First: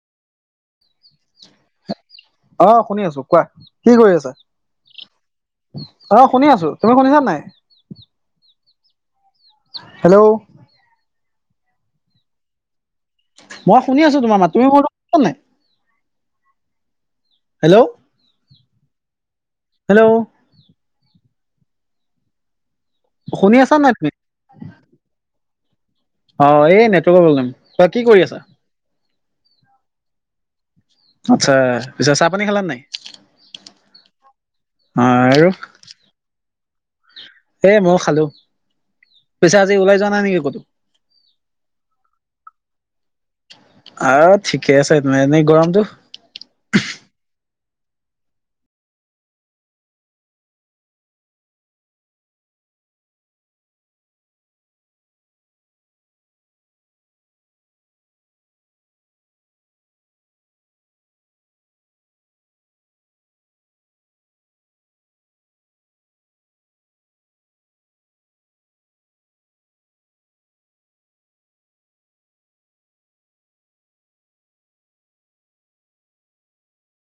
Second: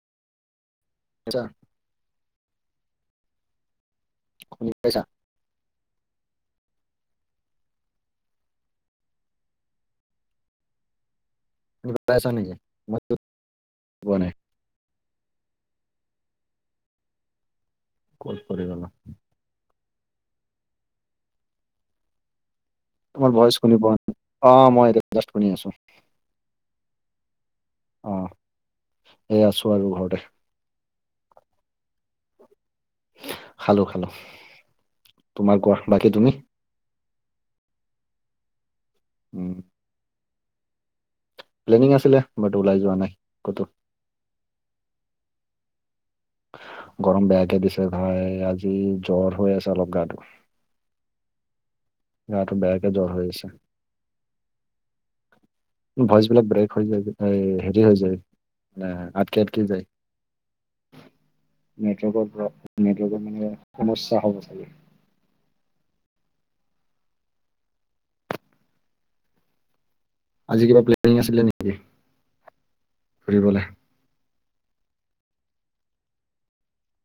এছা অ শুনি আছোঁ, কোৱা কি কৰি আছা? শুনি পাইছা অ, শুনি আছোঁ, তুমি শুনিছা নাই? হেল্ল' তুমি পাই আছা নি মই শুনি আছোঁ তোমাৰ মাত, তুমি নাই, হেল্ল' কচ কৰি গ'ল হেল্ল' তোমাৰ ভয়চ শুনি পোৱা নাই, অ, মই ৰিফ্ৰেছ কৰি আছোঁ। অ, এই নেটৱৰ্কৰ প্ৰব্লেম। তই কি অ, কৰি আছা এ আছোঁ আৰু ঘৰতে। আচ্ছা, পিছে চাহ পানী খালা নে নাই? খালোঁ খালোঁ, অ আৰু তোমাৰ কোৱা, বাকী তুমি? এ মইয়ো খালোঁ, উম পিছে আজি ওলাই যোৱা নাই নেকি ক'তো? প্লেনিং আছিলে বাট ওলাই যোৱা নাই ক'তো আৰু ঠিকে আছে, এনেই গৰমটো? গৰম বেয়াকে দিছে ভাই আজি জ্বৰ হৈ আছে অলপ গাটো গাটো বেয়াকে জ্বৰ হৈ আছে। ভইচবিলাক ব্ৰেক হৈ যায়, হেৰি হৈ যায়। অ', আটকে আটকে যায়। নেটৱৰ্কৰ, নেটৱৰ্কৰ মানে সমস্যা হ'ব চাগে। [inaudible] আজি কিবা প্লেনিং আছিলে নেকি, ফুৰিবলৈ